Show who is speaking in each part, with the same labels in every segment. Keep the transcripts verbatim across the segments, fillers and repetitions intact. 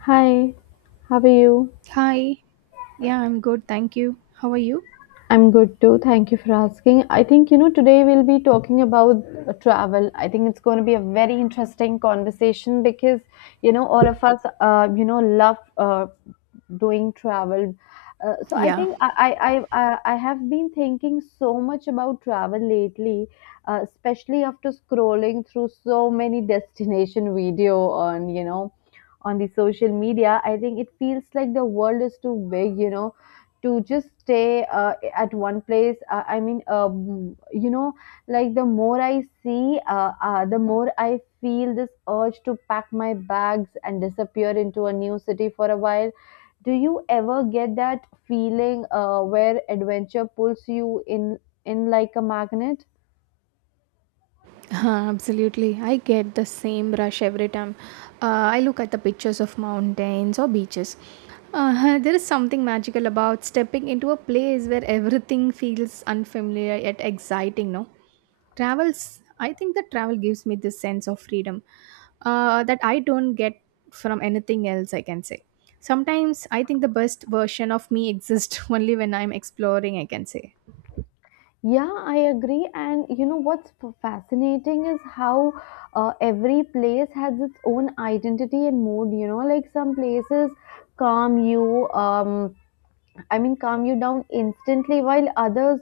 Speaker 1: Hi, how are you?
Speaker 2: Hi. Yeah, I'm good. Thank you. How are you?
Speaker 1: I'm good too. Thank you for asking. I think, you know, today we'll be talking about uh, travel. I think it's going to be a very interesting conversation because, you know, all of us, uh, you know, love uh, doing travel. Uh, so I
Speaker 2: Yeah,
Speaker 1: think I, I, I, I I have been thinking so much about travel lately, uh, especially after scrolling through so many destination video on, you know, on the social media. I think it feels like the world is too big, you know, to just stay uh, at one place uh, I mean, um, you know, like the more I see uh, uh, the more I feel this urge to pack my bags and disappear into a new city for a while. Do you ever get that feeling, uh, where adventure pulls you in in like a magnet?
Speaker 2: absolutely. I get the same rush every time uh, I look at the pictures of mountains or beaches. Uh, there is something magical about stepping into a place where everything feels unfamiliar yet exciting, no? Travels, I think that travel gives me this sense of freedom uh, that I don't get from anything else, I can say. Sometimes I think the best version of me exists only when I'm exploring, I can say.
Speaker 1: Yeah, I agree. And you know what's f- fascinating is how uh, every place has its own identity and mood. You know, like some places calm you, um, I mean, calm you down instantly while others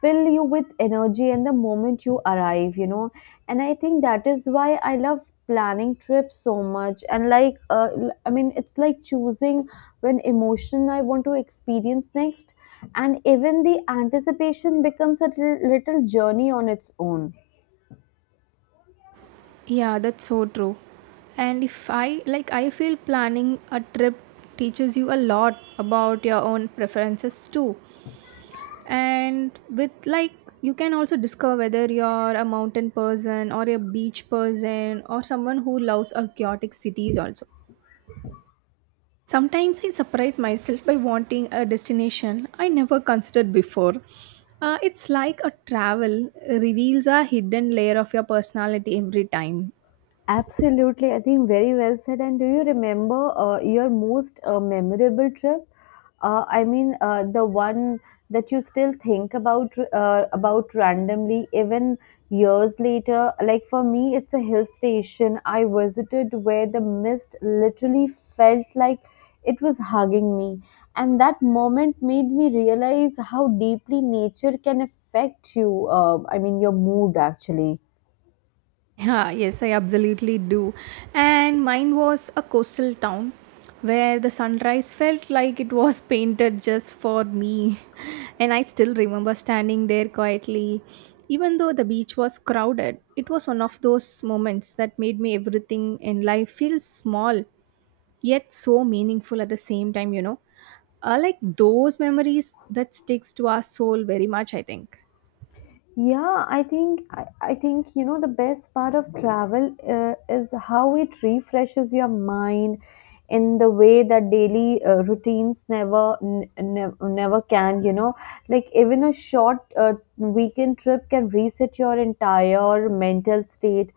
Speaker 1: fill you with energy and the moment you arrive, you know. And I think that is why I love planning trips so much. And like, uh, l- I mean, it's like choosing when emotion I want to experience next. And even the anticipation becomes a little little journey on its own.
Speaker 2: Yeah, that's so true. And if I like, I feel planning a trip teaches you a lot about your own preferences too. And with like, you can also discover whether you're a mountain person or a beach person or someone who loves a chaotic cities also. Sometimes I surprise myself by wanting a destination I never considered before. Uh, it's like a travel reveals a hidden layer of your personality every time.
Speaker 1: Absolutely, I think very well said. And do you remember uh, your most uh, memorable trip? Uh, I mean, uh, the one that you still think about uh, about randomly, even years later. Like for me, it's a hill station I visited where the mist literally felt like it was hugging me, and that moment made me realize how deeply nature can affect you. Uh, I mean, your mood actually.
Speaker 2: Yeah, yes, I absolutely do. And mine was a coastal town where the sunrise felt like it was painted just for me. And I still remember standing there quietly. Even though the beach was crowded, it was one of those moments that made me everything in life feel small, yet so meaningful at the same time, you know. Uh, like those memories that sticks to our soul very much, I think.
Speaker 1: Yeah, I think I, I think you know the best part of travel uh, is how it refreshes your mind in the way that daily uh, routines never n- ne- never can, you know. Like even a short uh, weekend trip can reset your entire mental state,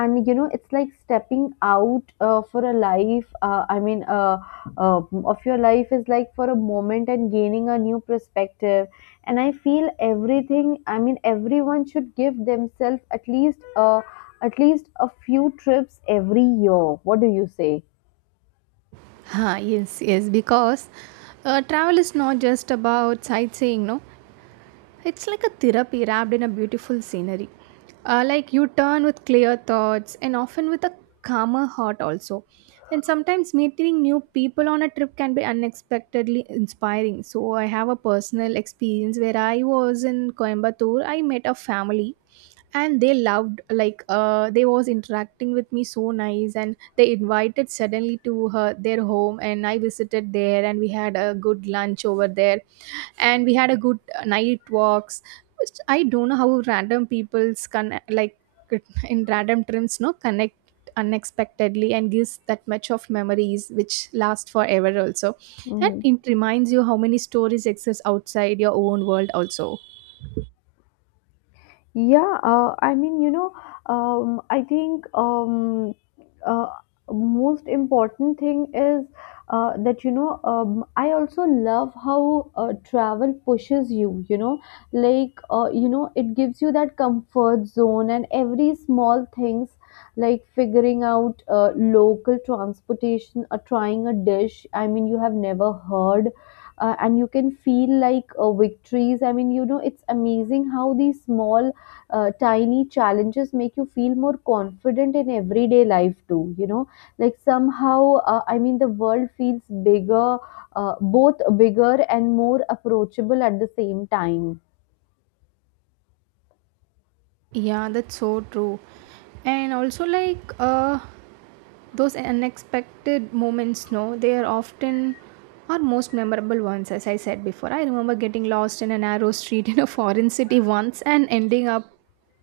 Speaker 1: and you know it's like stepping out uh, for a life uh, i mean uh, uh, of your life is like for a moment and gaining a new perspective. And I feel everything, I mean everyone should give themselves at least uh, at least a few trips every year. What do you say?
Speaker 2: Ah, yes, yes, because uh, travel is not just about sightseeing, no? It's like a therapy wrapped in a beautiful scenery. Uh, like you turn with clear thoughts and often with a calmer heart, also. And sometimes meeting new people on a trip can be unexpectedly inspiring. So, I have a personal experience where I was in Coimbatore, I met a family and they loved like uh, they was interacting with me so nice, and they invited suddenly to her their home, and I visited there, and we had a good lunch over there. And we had a good uh, night walks, which I don't know how random people's can like in random trips no connect unexpectedly and gives that much of memories which last forever also. And
Speaker 1: Mhm.
Speaker 2: it reminds you how many stories exist outside your own world also.
Speaker 1: Yeah, uh, I mean, you know, um, I think, um, uh, most important thing is uh, that you know, um, I also love how uh, travel pushes you. You know, like, uh, you know, it gives you that comfort zone, and every small things like figuring out uh, local transportation or trying a dish. I mean, you have never heard. Uh, and you can feel like uh, victories. I mean, you know, it's amazing how these small uh, tiny challenges make you feel more confident in everyday life too, you know. Like somehow, uh, I mean the world feels bigger, uh, both bigger and more approachable at the same time.
Speaker 2: Yeah, that's so true. And also like uh those unexpected moments no they are often our most memorable ones. As I said before, I remember getting lost in a narrow street in a foreign city once, and ending up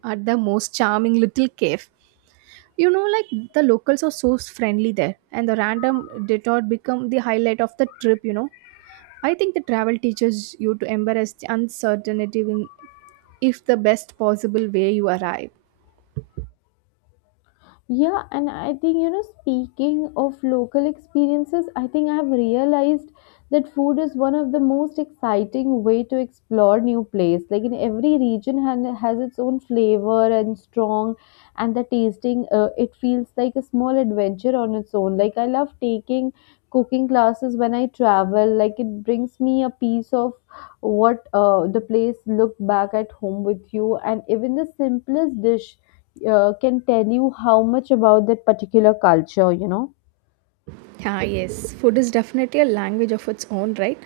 Speaker 2: at the most charming little cave. You know, like the locals are so friendly there, and the random detour become the highlight of the trip, you know. I think the travel teaches you to embrace the uncertainty in if the best possible way you arrive.
Speaker 1: Yeah, and I think, you know, speaking of local experiences, I think I have realized that food is one of the most exciting way to explore new place. Like in every region han- has its own flavor and strong, and the tasting, uh, it feels like a small adventure on its own. Like I love taking cooking classes when I travel. Like it brings me a piece of what, uh, the place looked back at home with you. And even the simplest dish uh, can tell you how much about that particular culture, you know.
Speaker 2: Ah, yes, food is definitely a language of its own, right?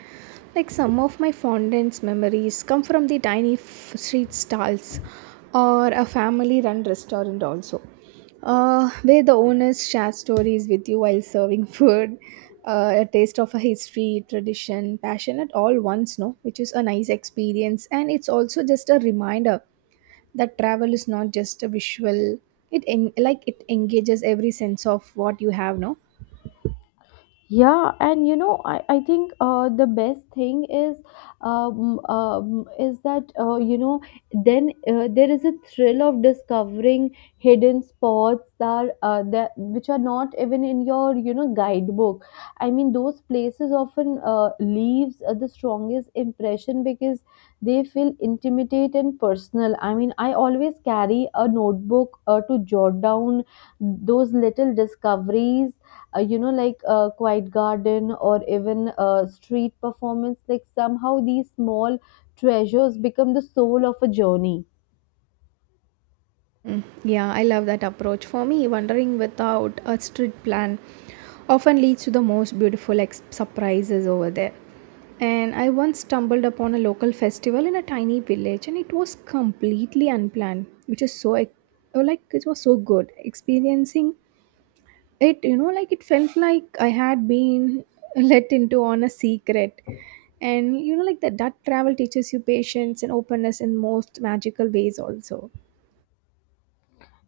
Speaker 2: Like some of my fondest memories come from the tiny f- street stalls or a family run restaurant, also, uh, where the owners share stories with you while serving food. Uh, a taste of a history, tradition, passion at all once, no, which is a nice experience, and it's also just a reminder that travel is not just a visual. It en- like it engages every sense of what you have, no.
Speaker 1: Yeah, and you know, I, I think uh, the best thing is, um, um, is that, uh, you know, then uh, there is a thrill of discovering hidden spots that uh, that which are not even in your, you know, guidebook. I mean, those places often uh, leaves uh, the strongest impression because they feel intimate and personal. I mean, I always carry a notebook uh, to jot down those little discoveries, uh, you know, like a quiet garden or even a street performance. Like somehow these small treasures become the soul of a journey.
Speaker 2: Mm, yeah, I love that approach. For me, wandering without a strict plan often leads to the most beautiful ex- surprises over there. And I once stumbled upon a local festival in a tiny village, and it was completely unplanned, which is so ex- oh, like it was so good. Experiencing it, you know, like it felt like I had been let into on a secret. And you know, like that, that travel teaches you patience and openness in most magical ways, also.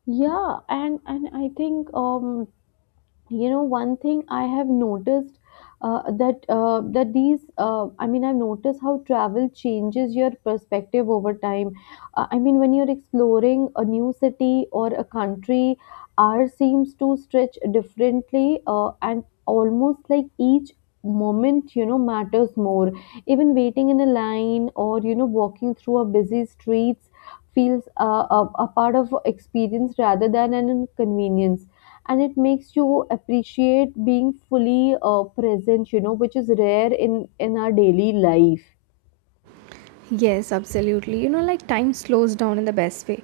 Speaker 1: Yeah, and and I think, um you know, one thing I have noticed, uh, that uh, that these, uh, I mean I've noticed how travel changes your perspective over time. uh, I mean when you're exploring a new city or a country, hour seems to stretch differently, uh, and almost like each moment, you know, matters more. Even waiting in a line or, you know, walking through a busy streets feels uh, a, a part of experience rather than an inconvenience, and it makes you appreciate being fully uh, present, you know, which is rare in in our daily life.
Speaker 2: Yes, absolutely. You know, like time slows down in the best way.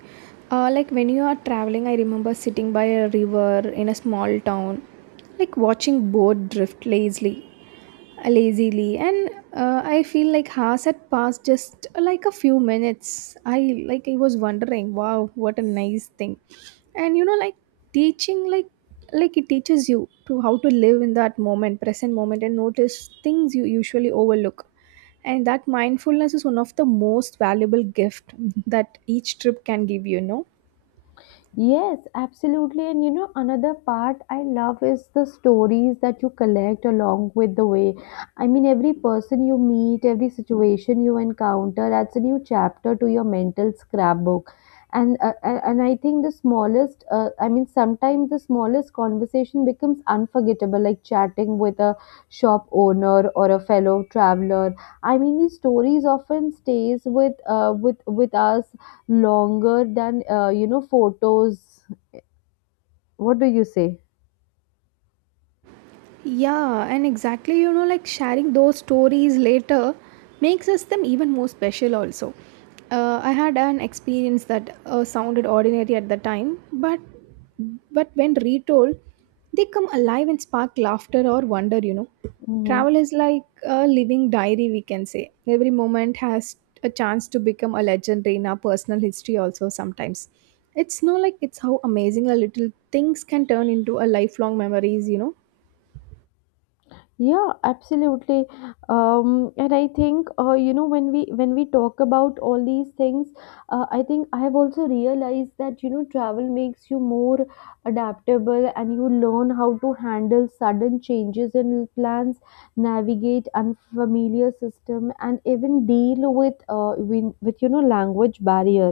Speaker 2: Uh, like when you are traveling, I remember sitting by a river in a small town, like watching boat drift lazily lazily and uh, I feel like hours had passed just uh, like a few minutes. I like I was wondering, wow, what a nice thing. And you know, like teaching like like it teaches you to how to live in that moment, present moment, and notice things you usually overlook. And that mindfulness is one of the most valuable gift that each trip can give you, you know.
Speaker 1: Yes, absolutely. And you know, another part I love is the stories that you collect along with the way. I mean, every person you meet, every situation you encounter adds a new chapter to your mental scrapbook. And uh, uh, and I think the smallest, uh, I mean, sometimes the smallest conversation becomes unforgettable, like chatting with a shop owner or a fellow traveler. I mean, these stories often stays with uh, with with us longer than, uh, you know, photos. What do you say?
Speaker 2: Yeah, and exactly, you know, like sharing those stories later makes us them even more special, also. Uh, I had an experience that uh, sounded ordinary at the time, but but when retold, they come alive and spark laughter or wonder, you know.
Speaker 1: Mhm.
Speaker 2: Travel is like a living diary, we can say. Every moment has a chance to become a legendary in our personal history, also, sometimes. It's no like it's how amazing a little things can turn into a lifelong memories, you know.
Speaker 1: Yeah, absolutely. Um, and I think, uh, you know, when we when we talk about all these things, uh, I think I have also realized that you know travel makes you more adaptable, and you learn how to handle sudden changes in plans, navigate unfamiliar system, and even deal with, uh, with, with, you know, language barrier.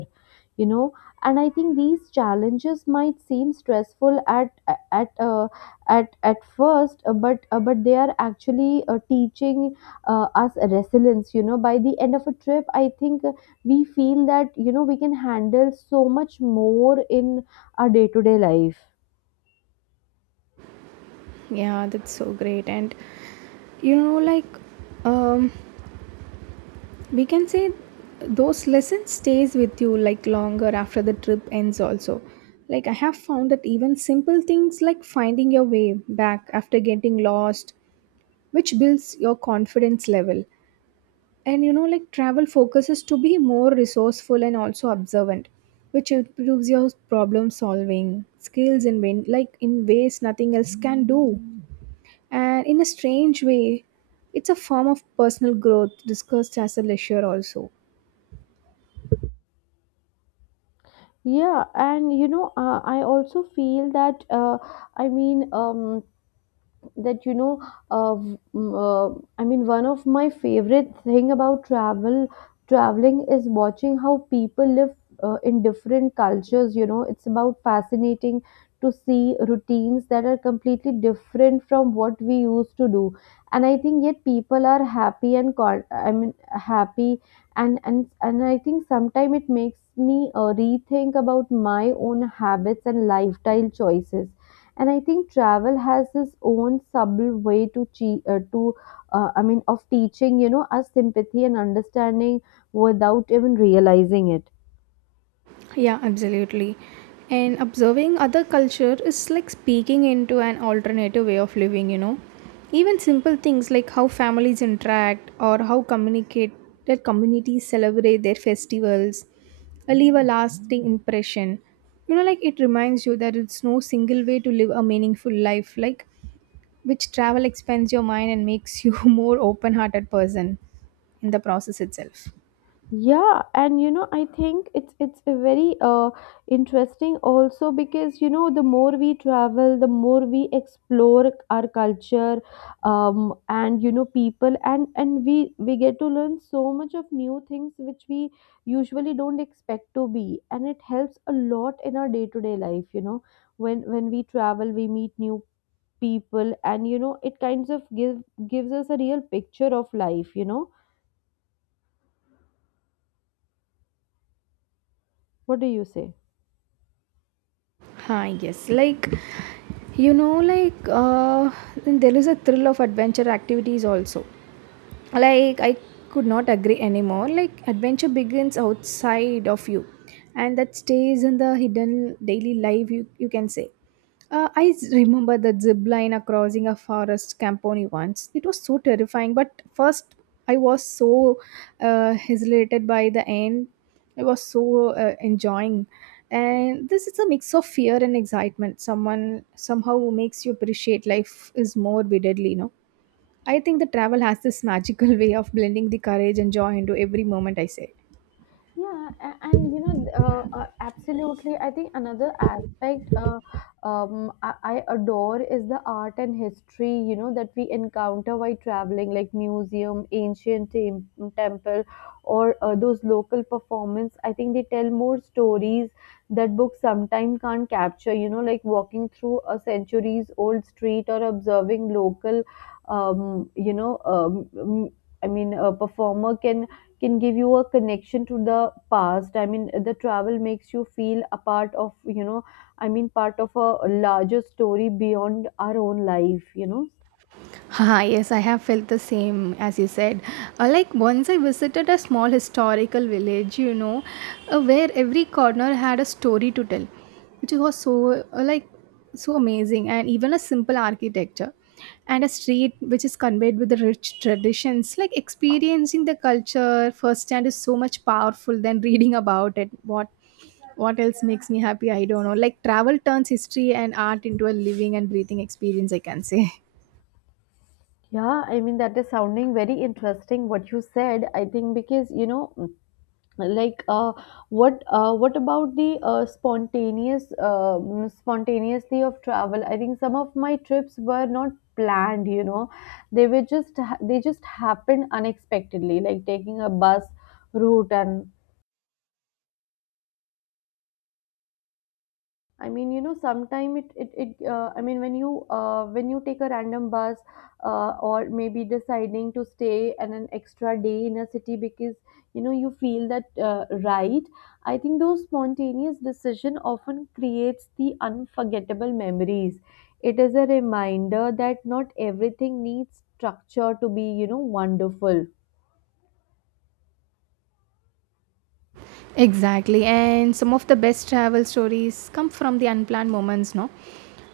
Speaker 1: You know, and I think these challenges might seem stressful at at uh, at at first, uh, but uh, but they are actually uh, teaching uh, us resilience. You know, by the end of a trip I think, uh, we feel that, you know, we can handle so much more in our day to day life.
Speaker 2: Yeah, that's so great. And you know, like um, we can say those lessons stays with you like longer after the trip ends also. Like I have found that even simple things like finding your way back after getting lost, which builds your confidence level. And you know, like travel focuses to be more resourceful and also observant, which improves your problem solving skills in win like in ways nothing else can do. And in a strange way, it's a form of personal growth discussed as a leisure, also.
Speaker 1: Yeah, and you know, uh, I also feel that, uh, I mean, um that, you know, uh, uh, I mean, one of my favorite thing about travel traveling is watching how people live uh, in different cultures. You know, it's about fascinating to see routines that are completely different from what we used to do. And I think yet people are happy and con- i mean happy, and and and I think sometimes it makes me uh, rethink about my own habits and lifestyle choices. And I think travel has its own subtle way to che- uh, to, uh, I mean, of teaching, you know, us sympathy and understanding without even realizing it.
Speaker 2: Yeah, absolutely. And observing other culture is like speaking into an alternative way of living, you know. Even simple things like how families interact or how communicate their communities celebrate their festivals uh, leave a lasting impression. You know, like it reminds you that it's no single way to live a meaningful life. Like which travel expands your mind and makes you more open-hearted person in the process itself.
Speaker 1: Yeah, and you know, I think it's it's a very uh interesting also, because you know the more we travel, the more we explore our culture, um, and you know people, and and we we get to learn so much of new things which we usually don't expect to be, and it helps a lot in our day to day life. You know, when when we travel, we meet new people, and you know it kinds of give gives us a real picture of life. You know, what do you say?
Speaker 2: Hi, yes. Like you know like uh, there is a thrill of adventure activities also. Like I could not agree anymore. Like adventure begins outside of you, and that stays in the hidden daily life, you, you can say. Uh, I s- remember the zip line uh, crossing a forest company once. It was so terrifying, but first I was so uh, hesitated by the end. I was so uh, enjoying. And this is a mix of fear and excitement. Someone somehow makes you appreciate life is more vividly, you know. I think the travel has this magical way of blending the courage and joy into every moment I say.
Speaker 1: Yeah, a- and you know, uh, uh, absolutely. I think another aspect, uh, um, I, I adore is the art and history, you know, that we encounter while traveling, like museum, ancient tem- temple, or uh, those local performance. I think they tell more stories that books sometimes can't capture, you know, like walking through a centuries old street or observing local, um, you know, um, m- I mean, a performer can can give you a connection to the past. I mean the travel makes you feel a part of, you know, I mean part of a larger story beyond our own life, you know.
Speaker 2: Haha, yes, I have felt the same as you said. Uh, like once I visited a small historical village, you know, uh, where every corner had a story to tell, which was so uh, like so amazing, and even a simple architecture and a street which is conveyed with the rich traditions. Like experiencing the culture firsthand is so much powerful than reading about it. What what else makes me happy? I don't know. Like travel turns history and art into a living and breathing experience, I can say.
Speaker 1: Yeah, I mean that is sounding very interesting what you said. I think because you know, like, uh, what uh, what about the uh, spontaneous, uh, mm, spontaneously of travel? I think some of my trips were not planned, you know, they were just ha- they just happened unexpectedly, like taking a bus route and, I mean, you know, sometime it it, it uh, I mean, when you uh, when you take a random bus, uh, or maybe deciding to stay and an extra day in a city because you know you feel that, uh, right. I think those spontaneous decision often creates the unforgettable memories. It is a reminder that not everything needs structure to be, you know, wonderful.
Speaker 2: Exactly, and some of the best travel stories come from the unplanned moments, no?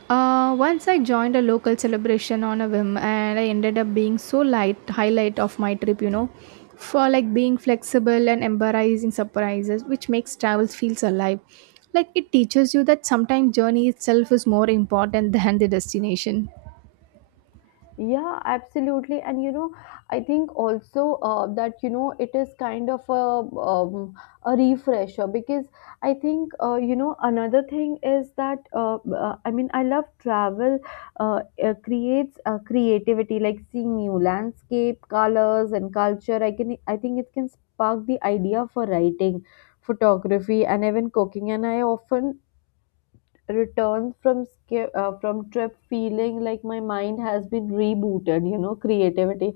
Speaker 2: Uh, once I joined a local celebration on a whim, and I ended up being so light highlight of my trip, you know, for like being flexible and embarrassing surprises, which makes travel feels alive. Like it teaches you that sometimes journey itself is more important than the destination.
Speaker 1: Yeah, absolutely. And you know, I think also, uh, that you know it is kind of a, um, a refresher, because I think, uh, you know, another thing is that, uh, uh, I mean, I love travel uh, uh, creates uh, creativity, like seeing new landscape, colors and culture. I can I think it can spark the idea for writing, photography and even cooking. And I often return from sca- uh, from trip feeling like my mind has been rebooted, you know, creativity.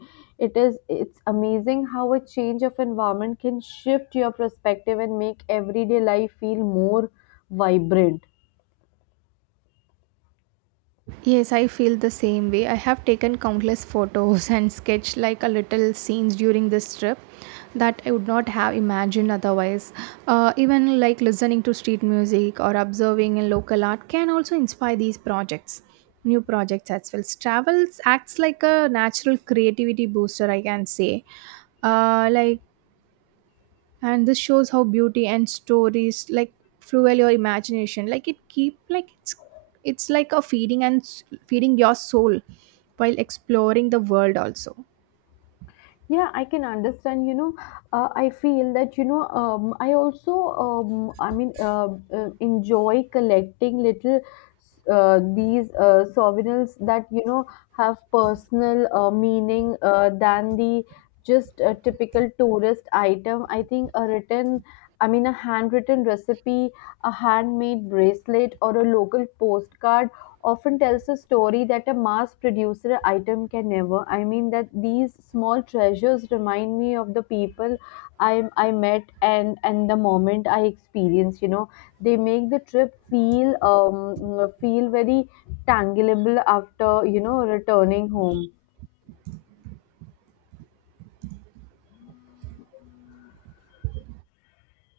Speaker 1: It is it's amazing how a change of environment can shift your perspective and make everyday life feel more vibrant.
Speaker 2: Yes, I feel the same way. I have taken countless photos and sketched like a little scenes during this trip that I would not have imagined otherwise. Uh, even like listening to street music or observing in local art can also inspire these projects, new projects as well. Travels acts like a natural creativity booster, I can say. Uh, like and this shows how beauty and stories like fuel your imagination. Like it keep like it's it's like a feeding and s- feeding your soul while exploring the world also.
Speaker 1: Yeah, I can understand. You know, uh, I feel that, you know, um, I also, um, I mean, uh, uh, enjoy collecting little uh, these uh, souvenirs that, you know, have personal uh, meaning uh, than the just a typical tourist item. I think a written, I mean, a handwritten recipe, a handmade bracelet, or a local postcard often tells a story that a mass-produced item can never. I mean that these small treasures remind me of the people I I met and and the moment I experienced. You know, they make the trip feel um feel very tangible after, you know, returning home.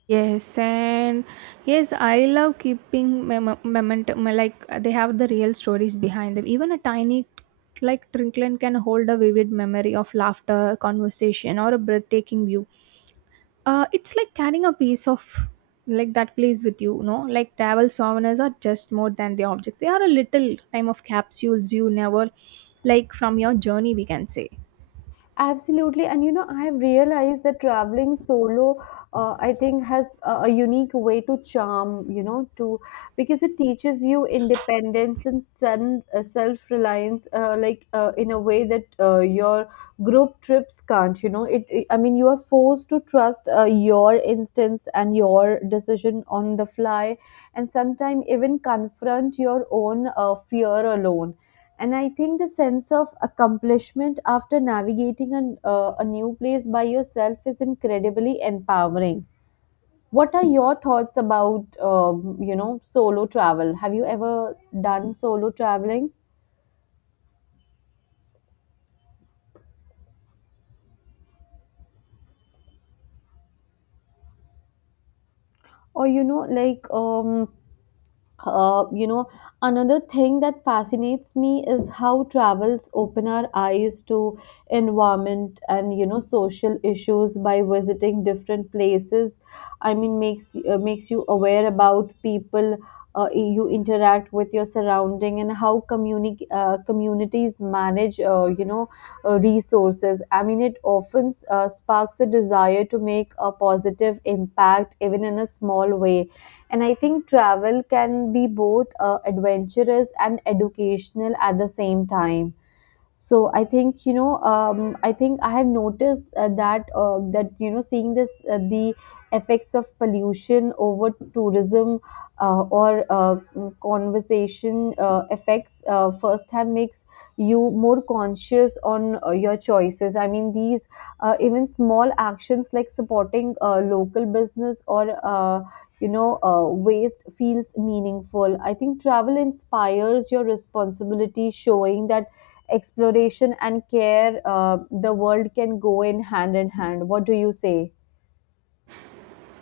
Speaker 2: Yes, and yes, I love keeping mem- memento. me- Like they have the real stories behind them. Even a tiny, like trinket, can hold a vivid memory of laughter, conversation, or a breathtaking view. Uh, it's like carrying a piece of like that plays with you, you know. Like travel souvenirs are just more than the objects. They are a little time of capsules you never like from your journey, we can say.
Speaker 1: Absolutely. And you know, I have realized that traveling solo, uh, I think, has a, a unique way to charm, you know, to because it teaches you independence and sen- uh, self-reliance, uh, like uh, in a way that uh, your group trips can't, you know. It, it- I mean, you are forced to trust uh, your instincts and your decision on the fly, and sometimes even confront your own uh, fear alone, and I think the sense of accomplishment after navigating a uh, a new place by yourself is incredibly empowering. What are your thoughts about, um, you know, solo travel? Have you ever done solo traveling or, you know, like, um, uh, you know, another thing that fascinates me is how travels open our eyes to environment and, you know, social issues. By visiting different places, I mean, makes uh, makes you aware about people uh, you interact with, your surrounding, and how communi- uh, communities manage, uh, you know uh, resources. I mean, it often uh, sparks a desire to make a positive impact, even in a small way, and I think travel can be both uh, adventurous and educational at the same time. So I think, you know, um, I think I have noticed uh, that uh, that, you know, seeing this, uh, the effects of pollution over tourism, uh, or uh, conversation uh, effects uh, firsthand, makes you more conscious on uh, your choices. I mean, these uh, even small actions like supporting uh, local business or, uh, you know uh, waste, feels meaningful. I think travel inspires your responsibility, showing that exploration and care, uh, the world can go in hand in hand. What do you say?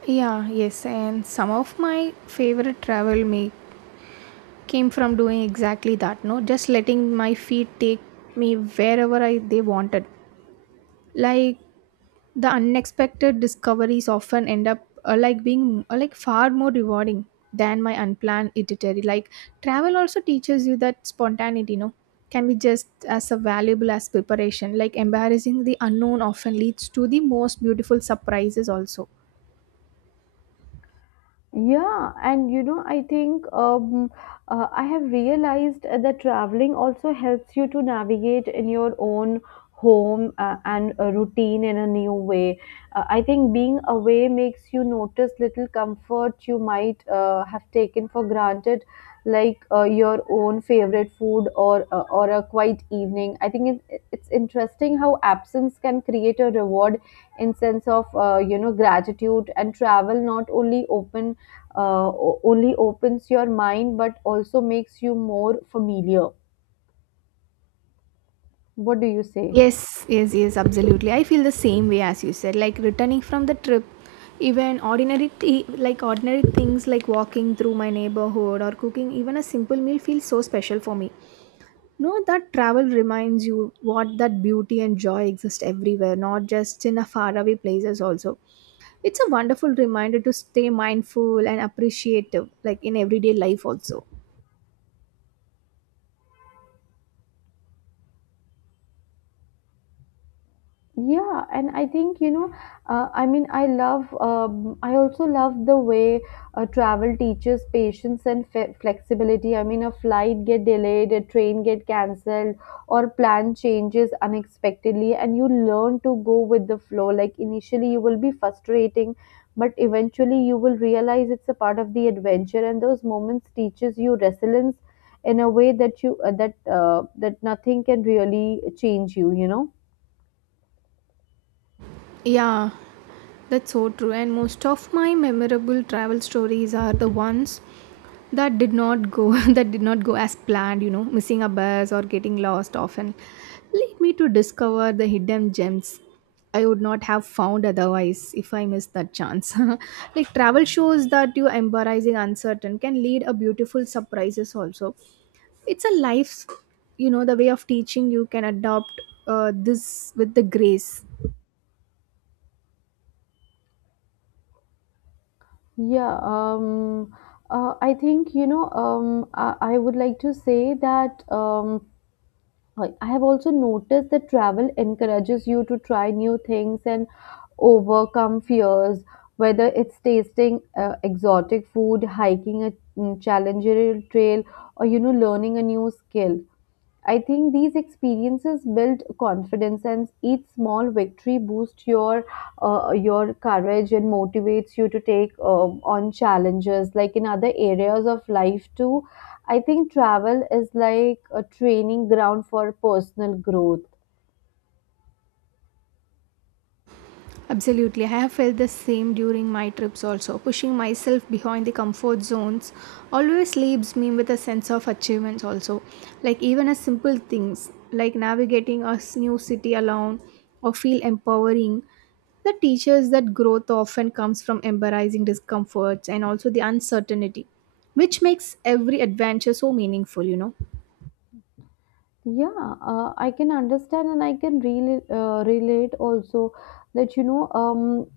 Speaker 2: Yeah, yes, and some of my favorite travel me came from doing exactly that, no, just letting my feet take me wherever I they wanted. Like the unexpected discoveries often end up uh, like being uh, like far more rewarding than my unplanned itinerary. Like travel also teaches you that spontaneity, you know, can be just as a valuable as preparation. Like embarrassing the unknown often leads to the most beautiful surprises also.
Speaker 1: Yeah, and you know, I think, um, uh, I have realized that traveling also helps you to navigate in your own home uh, and a routine in a new way. Uh, I think being away makes you notice little comfort you might uh, have taken for granted, like uh, your own favorite food or uh, or a quiet evening. I think it, it's interesting how absence can create a reward in sense of, uh, you know, gratitude, and travel not only open uh, o- only opens your mind but also makes you more familiar. What do you say?
Speaker 2: Yes, yes, yes, absolutely. I feel the same way as you said. Like returning from the trip, even ordinary th- like ordinary things like walking through my neighborhood or cooking even a simple meal feels so special for me. No, that travel reminds you what that beauty and joy exist everywhere, not just in a faraway places also. It's a wonderful reminder to stay mindful and appreciative, like in everyday life also.
Speaker 1: Yeah, and I think, you know, uh, I mean, I love, um, I also love the way uh, travel teaches patience and fe flexibility. I mean, a flight get delayed, a train get cancelled, or plan changes unexpectedly, and you learn to go with the flow. Like initially, you will be frustrating, but eventually, you will realize it's a part of the adventure, and those moments teaches you resilience in a way that you uh, that uh, that nothing can really change you, you know.
Speaker 2: Yeah, that's so true. And most of my memorable travel stories are the ones that did not go that did not go as planned, you know, missing a bus or getting lost often lead me to discover the hidden gems I would not have found otherwise if I missed that chance. Like travel shows that you embarrassing uncertain can lead a beautiful surprises also. It's a life's, you know, the way of teaching you can adopt uh, this with the grace.
Speaker 1: Yeah, um, uh, I think, you know, um, I, I would like to say that um, I I have also noticed that travel encourages you to try new things and overcome fears, whether it's tasting uh, exotic food, hiking a mm, challenging trail, or, you know, learning a new skill. I think these experiences build confidence, and each small victory boosts your uh, your courage and motivates you to take uh, on challenges, like in other areas of life too. I think travel is like a training ground for personal growth.
Speaker 2: Absolutely. I have felt the same during my trips also. Pushing myself behind the comfort zones always leaves me with a sense of achievement also. Like even a simple things like navigating a s- new city alone or feel empowering. The teaches that growth often comes from embarrassing discomforts and also the uncertainty, which makes every adventure so meaningful, you know.
Speaker 1: Yeah, uh, I can understand, and I can really uh, relate also that, you know, um,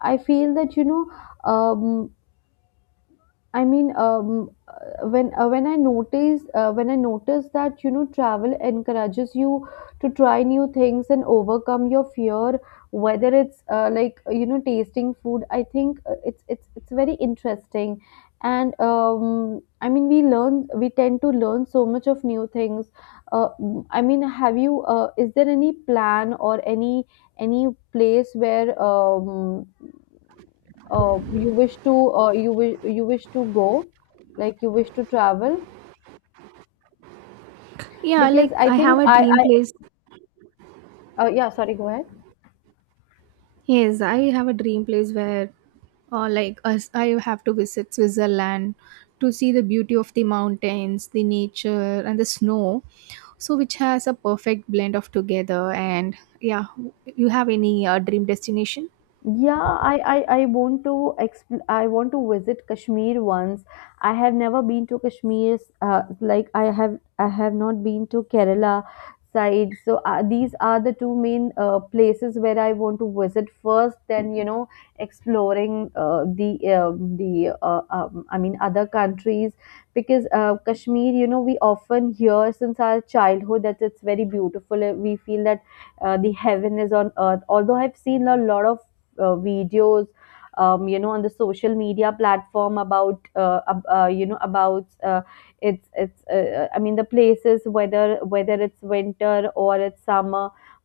Speaker 1: I I feel that, you know, um, I mean, um, uh, when uh, when I notice, uh, when I notice that, you know, travel encourages you to try new things and overcome your fear, whether it's, uh, like, you know, tasting food. I think, uh, it's it's it's very interesting, and, um, I mean, we learn we tend to learn so much of new things. Uh, mm, I mean, have you? Uh, is there any plan or any any place where, um, uh, you wish to, uh, you wish you wish to go, like you wish to travel?
Speaker 2: Yeah,
Speaker 1: Because
Speaker 2: like
Speaker 1: I
Speaker 2: I
Speaker 1: think
Speaker 2: have a
Speaker 1: I
Speaker 2: dream
Speaker 1: I
Speaker 2: place.
Speaker 1: uh, yeah, sorry, go ahead.
Speaker 2: Yes, I have a dream place where, uh, like, us, I have to visit Switzerland to see the beauty of the mountains, the nature, and the snow. So, which has a perfect blend of together. And yeah, you have any uh, dream destination?
Speaker 1: Yeah, I, I, I want to exp- I want to visit Kashmir once. I have never been to Kashmir. Uh, like I have I have not been to Kerala side. So uh, these are the two main uh, places where I want to visit first. Then you know exploring uh, the uh, the uh, um, I mean other countries, because uh, Kashmir, you know, we often hear since our childhood that it's very beautiful. Uh, We feel that uh, the heaven is on earth. Although I've seen a lot of uh, videos, um, you know, on the social media platform about, uh, ab- uh, you know, about, uh, it's it's uh, uh, I mean the places, whether whether it's winter or it's summer.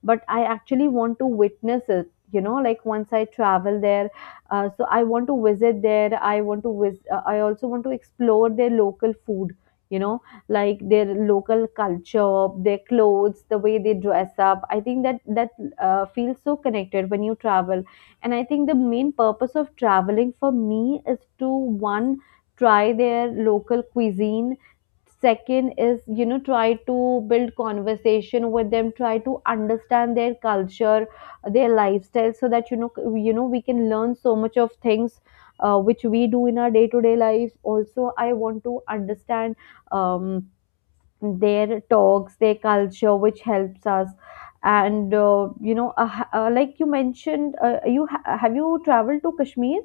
Speaker 1: But I actually want to witness it, you know, like once I travel there. Uh, so I want to visit there, I want to vis- uh, I also want to explore their local food, you know, like their local culture, their clothes, the way they dress up. I think that that uh, feels so connected when you travel, and I think the main purpose of traveling for me is to one, try their local cuisine; second is, you know, try to build conversation with them, try to understand their culture, their lifestyle, so that you know, you know we can learn so much of things, uh, which we do in our day to day lives also. I want to understand, um, their talks, their culture, which helps us. And, uh, you know, uh, h- uh, like you mentioned, uh, you ha- have you traveled to Kashmir?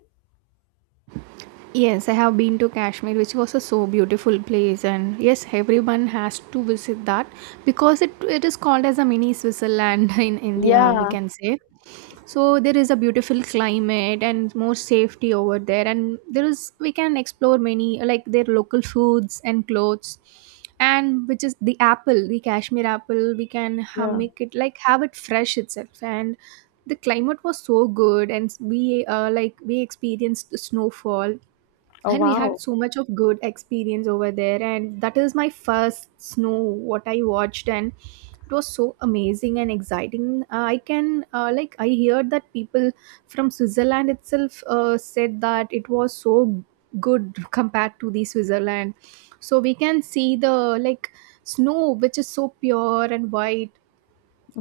Speaker 2: Yes, I have been to Kashmir, which was a so beautiful place, and yes, everyone has to visit that because it, it is called as a mini Switzerland in India, we
Speaker 1: Yeah,
Speaker 2: can say. So there is a beautiful climate and more safety over there, and there is we can explore many like their local foods and clothes, and which is the apple, the Kashmir apple. We can ha-
Speaker 1: yeah.
Speaker 2: make it like have it fresh itself, and the climate was so good, and we uh, like we experienced the snowfall,
Speaker 1: Oh
Speaker 2: and we had
Speaker 1: wow.
Speaker 2: so much of good experience over there, and that is my first snow what I watched, and it was so amazing and exciting. uh, I can uh, like I heard that people from Switzerland itself uh, said that it was so good compared to the Switzerland. So we can see the, like, snow which is so pure and white,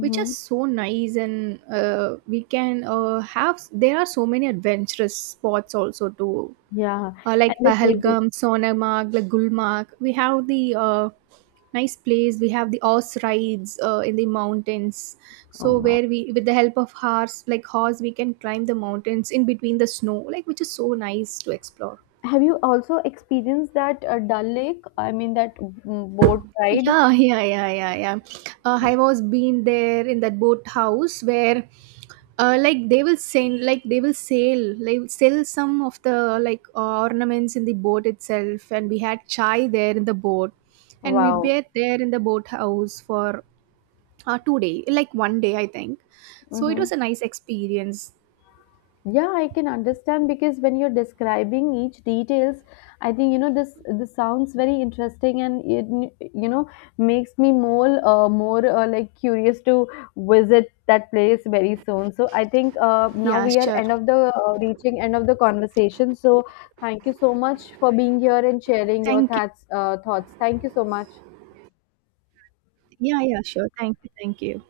Speaker 2: which is so nice. And uh, we can uh, have, there are so many adventurous spots also to,
Speaker 1: Yeah,
Speaker 2: uh,
Speaker 1: and
Speaker 2: like
Speaker 1: the cuisine.
Speaker 2: Pahalgam, Sonarmarg, like Gulmarg. We have the uh, nice place. We have the horse rides uh, in the mountains.
Speaker 1: Oh
Speaker 2: So
Speaker 1: wow.
Speaker 2: where we, with the help of horse, like horse, we can climb the mountains in between the snow, like which is so nice to explore.
Speaker 1: Have you also experienced that uh, Dal Lake? I mean, that mm, boat ride.
Speaker 2: Yeah, yeah, yeah, yeah, yeah. Uh, I was been there in that boat house where, uh, like they will send, like they will sell, like sell some of the like uh, ornaments in the boat itself, and we had chai there in the boat, and we
Speaker 1: Wow.
Speaker 2: were there in the boat house for uh, two day, like one day I think. So it
Speaker 1: Mm-hmm.
Speaker 2: was a nice experience.
Speaker 1: Yeah, I can understand, because when you're describing each details, I think, you know, this this sounds very interesting, and it, you know, makes me more uh, more uh, like curious to visit that place very soon. So I think uh, now
Speaker 2: Yeah,
Speaker 1: we are
Speaker 2: sure.
Speaker 1: end of the, uh, reaching end of the conversation. So thank you so much for being here and sharing your
Speaker 2: Thank you.
Speaker 1: thoughts uh, thoughts. Thank you so much.
Speaker 2: Yeah, yeah, sure. Thank you. Thank you.